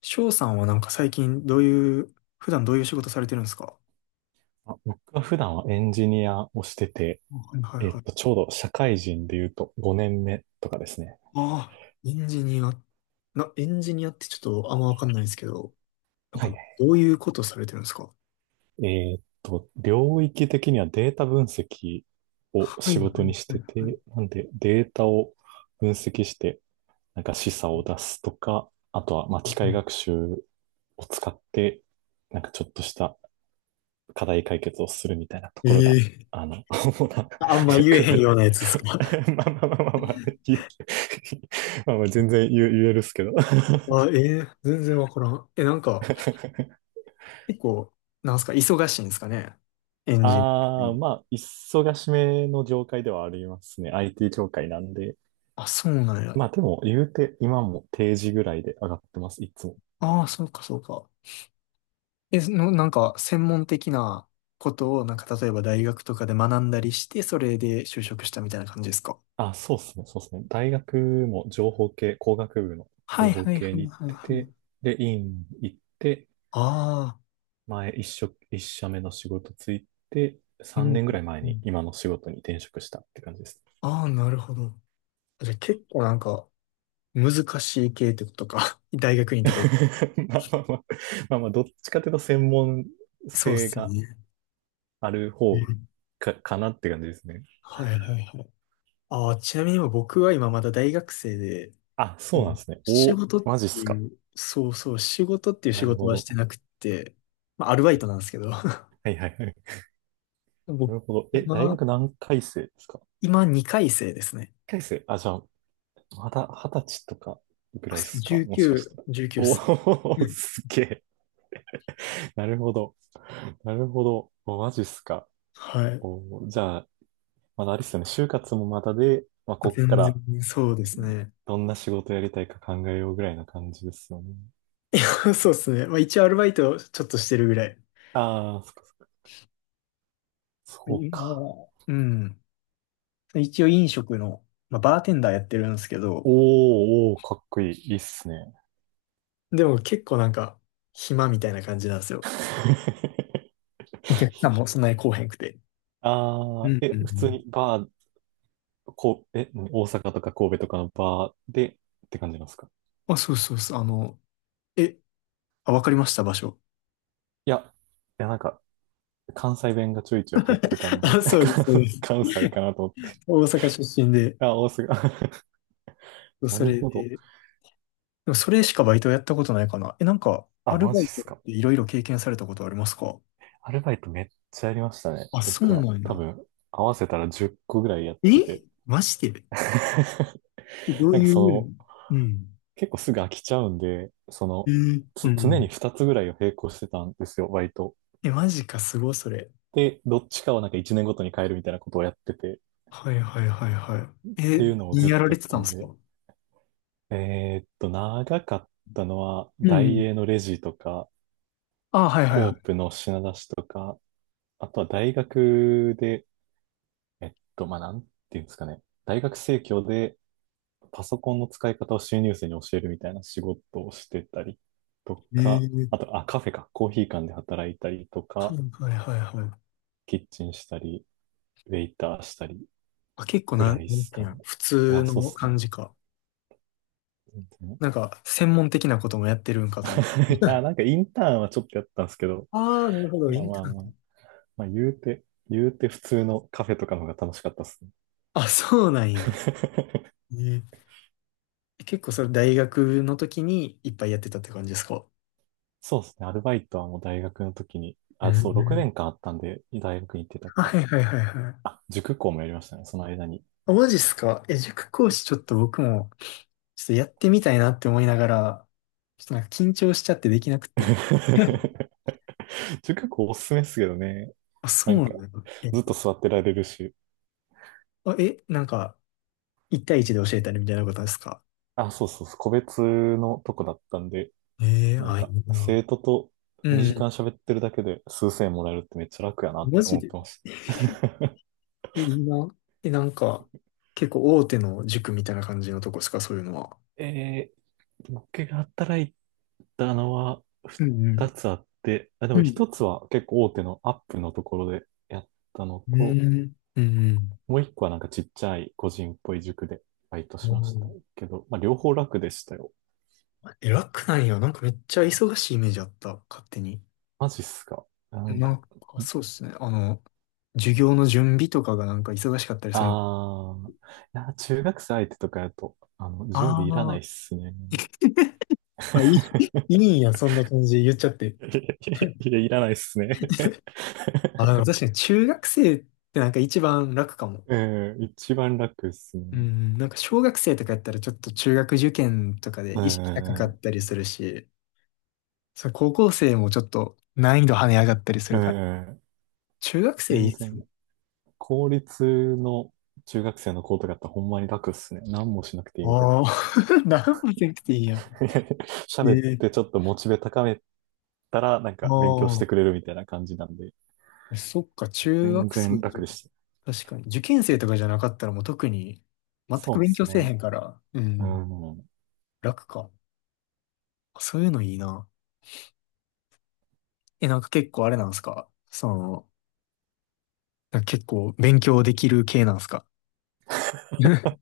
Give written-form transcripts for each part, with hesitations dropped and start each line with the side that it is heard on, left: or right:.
left: 翔さんはなんか最近どういう、普段どういう仕事されてるんですか？
right: あ、僕は普段はエンジニアをしてて、
left: はいはいはい。
right: ちょうど社会人で言うと5年目とかですね。
left: ああ、エンジニア、エンジニアってちょっとあんまわかんないですけど、なん
right: は
left: か
right: い。
left: どういうことされてるんですか？
right: 領域的にはデータ分析を
left: は
right: 仕
left: いは
right: 事に
left: い
right: し
left: は
right: て
left: いはい。
right: て、なんでデータを分析して、なんか示唆を出すとか、あとは、まあ、機械学習を使って、なんかちょっとした課題解決をするみたいなと
left: え
right: ころが、
left: えー、
right: 主な
left: あんま言え
right: 役
left: へんよ
right: 割。
left: うなやつですか？
right: まあまあまあまあまあ、まあまあ全然言えるっすけど。
left: あ、ええー、全然わからん。え、なんか結構、なんすか、忙しいんですかね、エンジンっ
right: ああ、
left: て。
right: まあ、忙しめの業界ではありますね。IT 業界なんで。
left: あ、そうなんや。
right: まあでも、言うて、今も定時ぐらいで上がってます、いつも。
left: ああ、そうかそうか。え、その、なんか、専門的なことを、なんか、例えば大学とかで学んだりして、それで就職したみたいな感じですか？
right: あ、そうっすね、そうっすね。大学も情報系、工学部の
left: は
right: 情
left: い
right: 報
left: はい
right: 系
left: はい
right: に行っ
left: はい
right: て
left: はい。
right: て、で、院行って、
left: ああ、
right: 前、一社目の仕事ついて、
left: うん
right: 3
left: う
right: 年ぐ
left: ん
right: らい前
left: う
right: に
left: ん。
right: 今の仕事に転職したって感じです。
left: ああ、なるほど。じゃあ結構なんか、難しい系ってことか。大学院ってか、
right: まあまあまあ、まあまあ、どっちかというと専門
left: そうっ
right: 性
left: すよ
right: が
left: ね。
right: ある
left: う
right: 方
left: ん、
right: かなって感じですね。
left: はいはいはい。ああ、ちなみに今僕は今まだ大学生で、
right: あ、そう
left: も
right: なんで
left: う
right: すね。
left: 仕
right: お、
left: 事っ
right: マジっ
left: て
right: すか。
left: いう、そうそう、仕事っていう仕
right: なる
left: 事
right: ほ
left: はし
right: ど。
left: てなくて、まあ、アルバイトなんですけど、
right: はいはいはい。な
left: 僕、
right: るほど。え、大学何回生ですか？何
left: 今2回生ですね。
right: 回生？あ、じゃあ、まだ20歳とかぐ
left: あ、
right: らいっ
left: そう
right: すかもしかしたら。
left: 19、1っ
right: お
left: す。う
right: お、
left: ん、
right: すげえ。なるほど。なるほど。お、マジっすか。
left: はい。
right: おー、じゃあ、まだあれですよね、就活もまだで、まあ、こっか
left: 全
right: ら
left: 然、そうですね。
right: どんな仕事やりたいか考えようぐらいな感じですよね。
left: いや、そうですね。まあ一応アルバイトちょっとしてるぐらい。
right: ああ、そっかそっか。そう
left: 今
right: か。
left: は、うん。一応飲食の、まあ、バーテンダーやってるんですけど、
right: おー、おー、かっこいい。いいっすね。
left: でも結構なんか、暇みたいな感じなんですよ。お客さんもそんなに来おへんくて。
right: あ
left: う
right: あ、
left: ん
right: え、
left: うんう
right: 普通
left: ん。
right: にバー、こう、え、何大阪とか神戸とかのバーでって感じなんですか？
left: あ、そうそうそう。あの、え、あ、わかりました、場所。
right: いや、いや、なんか、関西弁がちょいちょい入ってたん で、
left: あ、そうです、そうで
right: 関
left: す。
right: 関西かなと思って。
left: 大阪出身で、
right: あ、大阪。な
left: そ
right: る
left: れ
right: ほど。
left: で、でもそれしかバイトやったことないかな。え、なんか、ア
right: あ、
left: ル
right: マ
left: バ
right: ジ
left: イ
right: っ
left: トっ
right: すか。
left: ていろいろ経験されたことありますか？
right: アルバイトめっちゃやりましたね。
left: あ、そ
right: 僕
left: う
right: は。
left: なん
right: 多
left: や。
right: 分、合わせたら10個ぐらいやって
left: え、
right: て。
left: マジで、 ど
right: な
left: う
right: んか
left: いう意味？うん。
right: 結構すぐ飽きちゃうんで、
left: えー、うん
right: つ
left: う
right: 常
left: ん。
right: に2つぐらいを並行してたんですよ、バイト。
left: え、マジか、すごい、それ。
right: で、どっちかをなんか1年ごとに変えるみたいなことをやってて、っ
left: はいはいはいはい。
right: て
left: え、
right: いうのを
left: 何
right: ずっ
left: やら
right: と
left: れ
right: やっ
left: てた
right: た
left: ん
right: ん
left: ですか？
right: で。長かったのは、
left: うんう
right: 大
left: ん。
right: 英のレジとか、
left: あ、はいはい
right: コ
left: は
right: ープの品出しとか、あとは大学で、まあ、なんていうんですかね。大学生協で、パソコンの使い方を収入生に教えるみたいな仕事をしてたりと
left: い。え
right: か、あ
left: ー、
right: と、あ、カフェか、コーヒー館で働いたりと
left: はい
right: か、
left: はいはいはい。
right: キッチンしたり、ウェイターしたり
left: あ、結構
right: ぐ
left: な
right: らい
left: ん、
right: で
left: なん
right: す
left: て
right: か
left: いうん
right: ね。
left: や、普
right: いや、
left: 通
right: そうっ
left: の
right: すね。
left: 感じか。
right: 全然。
left: なんか、専門的なこともやってるんかと思って。
right: いや、なんかインターンはちょっとやったんですけど、
left: ああ、なるほど、イ
right: まあ
left: ン
right: ま
left: タ
right: あ
left: ー
right: まあ、
left: ン。
right: まあ言うて普通のカフェとかの方が楽しかったっすね。
left: あ、そうなんや。えー結構それ大学の時にいっぱいやってたって感じですか？
right: そうですね。アルバイトはもう大学の時に、
left: う
right: あ、そう、6
left: ん。
right: 年間あったんで、大学に行ってたから。
left: はいはいはいはい。
right: あ、塾講もやりましたね。その間に。
left: あ、マジっすか。え、塾講師ちょっと僕も、ちょっとやってみたいなって思いながら、ちょっとなんか緊張しちゃってできなくて。
right: 塾講おすすめですけどね。
left: あ、そ
right: な
left: う
right: んか、
left: なの。
right: ずっと座ってられるし。
left: あ、え、なんか、一対一で教えたりみたいなことですか？
right: あ、そうそうそう、個別のとこだったんで、
left: ええー、
right: なん
left: あ、い
right: か、
left: いな。
right: 生徒と
left: う
right: 2時
left: ん。
right: 間喋ってるだけで数千円もらえるってめっちゃ楽やなっ
left: マ
right: て
left: ジ
right: 思っ
left: で。
right: てました。
left: え、いいな。え、なんか、結構大手の塾みたいな感じのとこですか、そういうのは。
right: え僕が働いたのは
left: うんう
right: 2
left: ん。
right: つあって、あ、で
left: う
right: も
left: ん。
right: 1つは結構大手のアップのところでやったの
left: う
right: と、
left: ん。うんうん。
right: もう1個はなんかちっちゃい個人っぽい塾でバイトし
left: う
right: ました
left: ん。
right: けど、まあ両方楽でしたよ。
left: え、楽なんや。なんかめっちゃ忙しいイメージあった。勝手に。
right: マジっすか。なん
left: な
right: か、
left: んか、そうっすね。あの、授業の準備とかがなんか忙しかったりする。
right: ああ、いや、中学生相手とかやと、準
left: あ
right: 備いらない
left: あ、
right: っすね。
left: あ、いい、いいんや。そんな感じで言っちゃって。
right: いや、いらないっすね。
left: あ、で も確かに中学生ってなんか一番楽かも。
right: うん、一番楽っすね。
left: うん、なんか小学生とかやったらちょっと中学受験とかで
right: う
left: 意識高かっ
right: ん、
left: たりするし、そう、高校生もちょっと難易度跳ね上がったりす
right: う
left: るから。
right: ん、
left: 中学生いいっ
right: 全
left: すよ。
right: 然、公立の中学生の子とかってほんまに楽っすね。何もしなくていいみたいな。
left: ああ、何もせなくていいやん。
right: 喋っ
left: え
right: て
left: え、
right: ちょっとモチベ高めたら、なんか勉強してく
left: あ
right: れるみたいな感じなんで、
left: あ、そっか、中
right: 全
left: 学生
right: 然
left: じゃ、
right: 楽でした。
left: 確かに。受験生とかじゃなかったらもう特に、全
right: そ
left: く
right: うで
left: 勉
right: す
left: 強せえへ
right: ね。
left: んから、う
right: う
left: ん、
right: ん。
left: 楽か。そういうのいいな。え、なんか結構あれなんすか、その、なんか結構勉強できる系なんすか？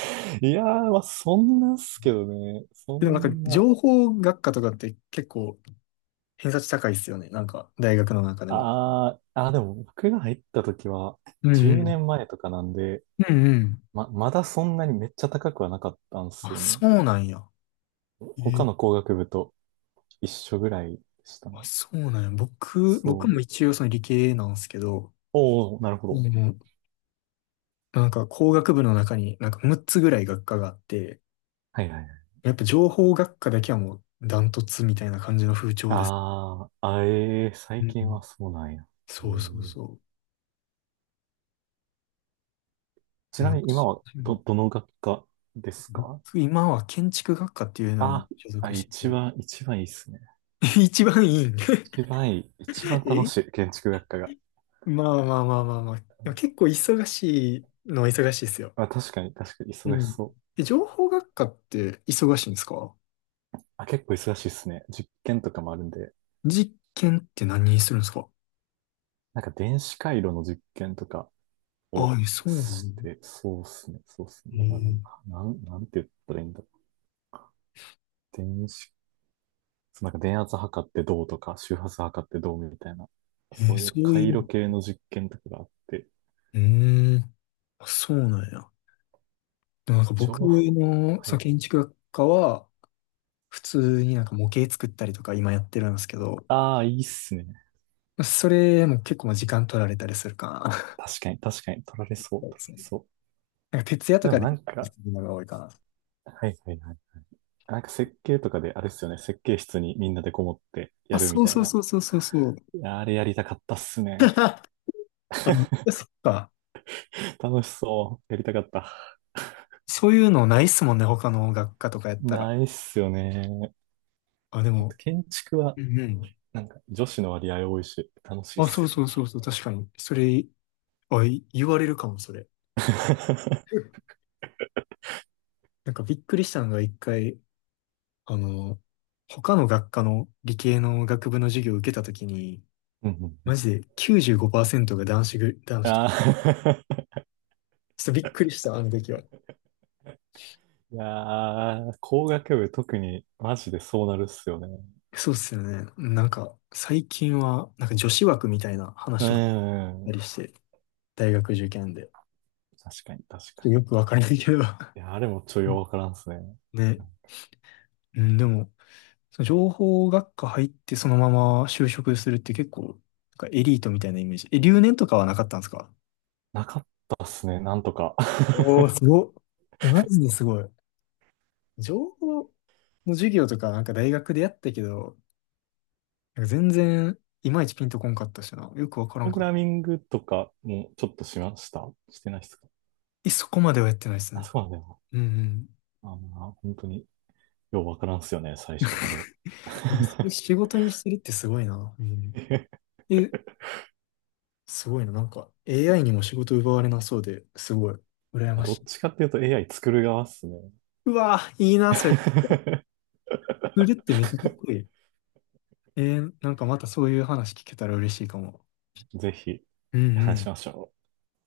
right: いやー、まあ、そんなっすけどね。そ
left: でもなんか
right: んな。
left: 情報学科とかって結構偏差値高いっすよね。なんか大学の中でも。
right: あーあー、でも僕が入った時は
left: うん
right: 10
left: うん。
right: 年前とかなんで、
left: うんうん。
right: まだそんなにめっちゃ高くはなかったんです
left: あ、
right: よね。
left: そうなんや。え
right: 他
left: ー
right: の工学部と一緒ぐらいでした
left: あ、
right: ね。
left: そうなんや。僕、僕
right: そ
left: も
right: う。
left: 一応その理系なんですけど、
right: おお、なるほ
left: う
right: ど。
left: ん、なんか工学部の中になんか6つぐらい学科があって、
right: はいはいはい。
left: やっぱ情報学科だけはもうダントツみたいな感じの風潮です。
right: あーあ、
left: う
right: 最
left: んう
right: 近
left: ん。
right: はそうなんや。え
left: そうそう
right: ー
left: そ
right: ち
left: う。
right: なみに今
left: 昔、
right: は
left: う
right: ど、
left: ん、
right: どの学科ですか？
left: 僕、今は建築学科っていうのに
right: あー
left: 所
right: あ、
left: 属し
right: 一
left: てて、
right: 番、一番いいっすね。
left: 一番いいん？
right: 一番いい、一番楽し
left: え、
right: い、建築学科が。
left: まあまあまあまあまあ。
right: う
left: でも
right: ん、
left: 結構忙しいのは忙しいですよ。
right: あ、確かに、確かに、
left: う
right: 忙し
left: ん。
right: そう。
left: え、情報学科って忙しいんですか？
right: あ、結構忙しいっすね。実験とかもあるんで。
left: 実験って何するんですか？
right: なんか電子回路の実験とか
left: あ
right: を
left: あ、え、そうなの。
right: して、そうっすね、そうっすね。
left: え
right: だからなん、
left: ー
right: なん、なんて言ったらいいんだろう。そうなんか電圧測ってどうとか、周波数測ってどうみたいな、そうい
left: そ
right: う
left: う
right: 回
left: い
right: 路
left: う。
right: 系の実験とかがあって、
left: うーん。あ、そうなんや。でもなんか
right: 情
left: 僕
right: 報、
left: の
right: は
left: その
right: い。
left: 建築学科は、普通になんか模型作ったりとか今やってるんですけど、
right: ああ、いいっすね。
left: それも結構まあ時間取られたりするかな。
right: 確かに、確かに、取られそう、
left: そうで
right: 取ら
left: す
right: れ
left: ね。
right: そ
left: なんか徹夜
right: う。
left: と
right: で
left: か
right: も
left: で
right: なん
left: や
right: か、
left: るのが多いかな。
right: はいはいはい。なんか設計とかであれっすよね。設計室にみんなでこもってや
left: あ、
right: るみ
left: そう
right: たい
left: そう
right: な。
left: そうそうそうそう。
right: いや、あれやりたかったっすね。
left: あ、そっか。
right: 楽しそう。やりたかった。
left: そういうのないっすもんね、他の学科とかやったら。
right: ないっすよね。
left: あ、で
right: あと
left: も、
right: 建築は、
left: うんうん。
right: なんか女子の割合多いし、楽しいっ
left: あ、そ
right: す
left: う
right: よね。
left: そうそうそう、確かに。それ、あ、言われるかも、それ。なんかびっくりしたのが一回、あの、他の学科の理系の学部の授業を受けたときに、
right: うんうんう
left: マ
right: ん、
left: ジで95%が男子と。ちょ
right: あー。
left: っとびっくりした、あの時は。
right: いやー、工学部特にマジでそうなるっすよね。
left: そうっすよね。なんか、最近は、なんか女子枠みたいな
right: う
left: 話とかあっ
right: ん、う
left: た
right: ん。
left: りして、大学受験で。
right: 確かに、確
left: ちょっと
right: か
left: よくわからないけど。
right: に。いや、あれもちょいわからんっすね。
left: ね。うん、でも、その情報学科入ってそのまま就職するって結構、なんかエリートみたいなイメージ。え、留年とかはなかったんですか？
right: なかったっすね、なんとか。
left: おー、すごっ。え、マジですごい。情報の授業とか、なんか大学でやったけど、なんか全然、いまいちピンとこんかったしな。よくわか
right: プ
left: らん
right: ログ
left: かった。
right: ラミングとかもちょっとしましたしてないですか？
left: え、そこまではやってないです
right: あ、
left: ね。
right: そうなんだよ
left: うんうん。
right: な。あまあ、本当にようわからんっすよね、最初、あれ。
left: 仕事にしてるってすごいな。うん。え、すごいな。なんか、AI にも仕事奪われなそうで、すごい、羨
right: まあ
left: ま
right: ど
left: し
right: っ
left: い。
right: ちかっていうと AI 作る側っすね。
left: うわぁ、いいな、それ。フルってめっちゃかっこいい。なんかまたそういう話聞けたら嬉しいかも。
right: ぜひ
left: うんう
right: 話
left: ん。
right: しましょう。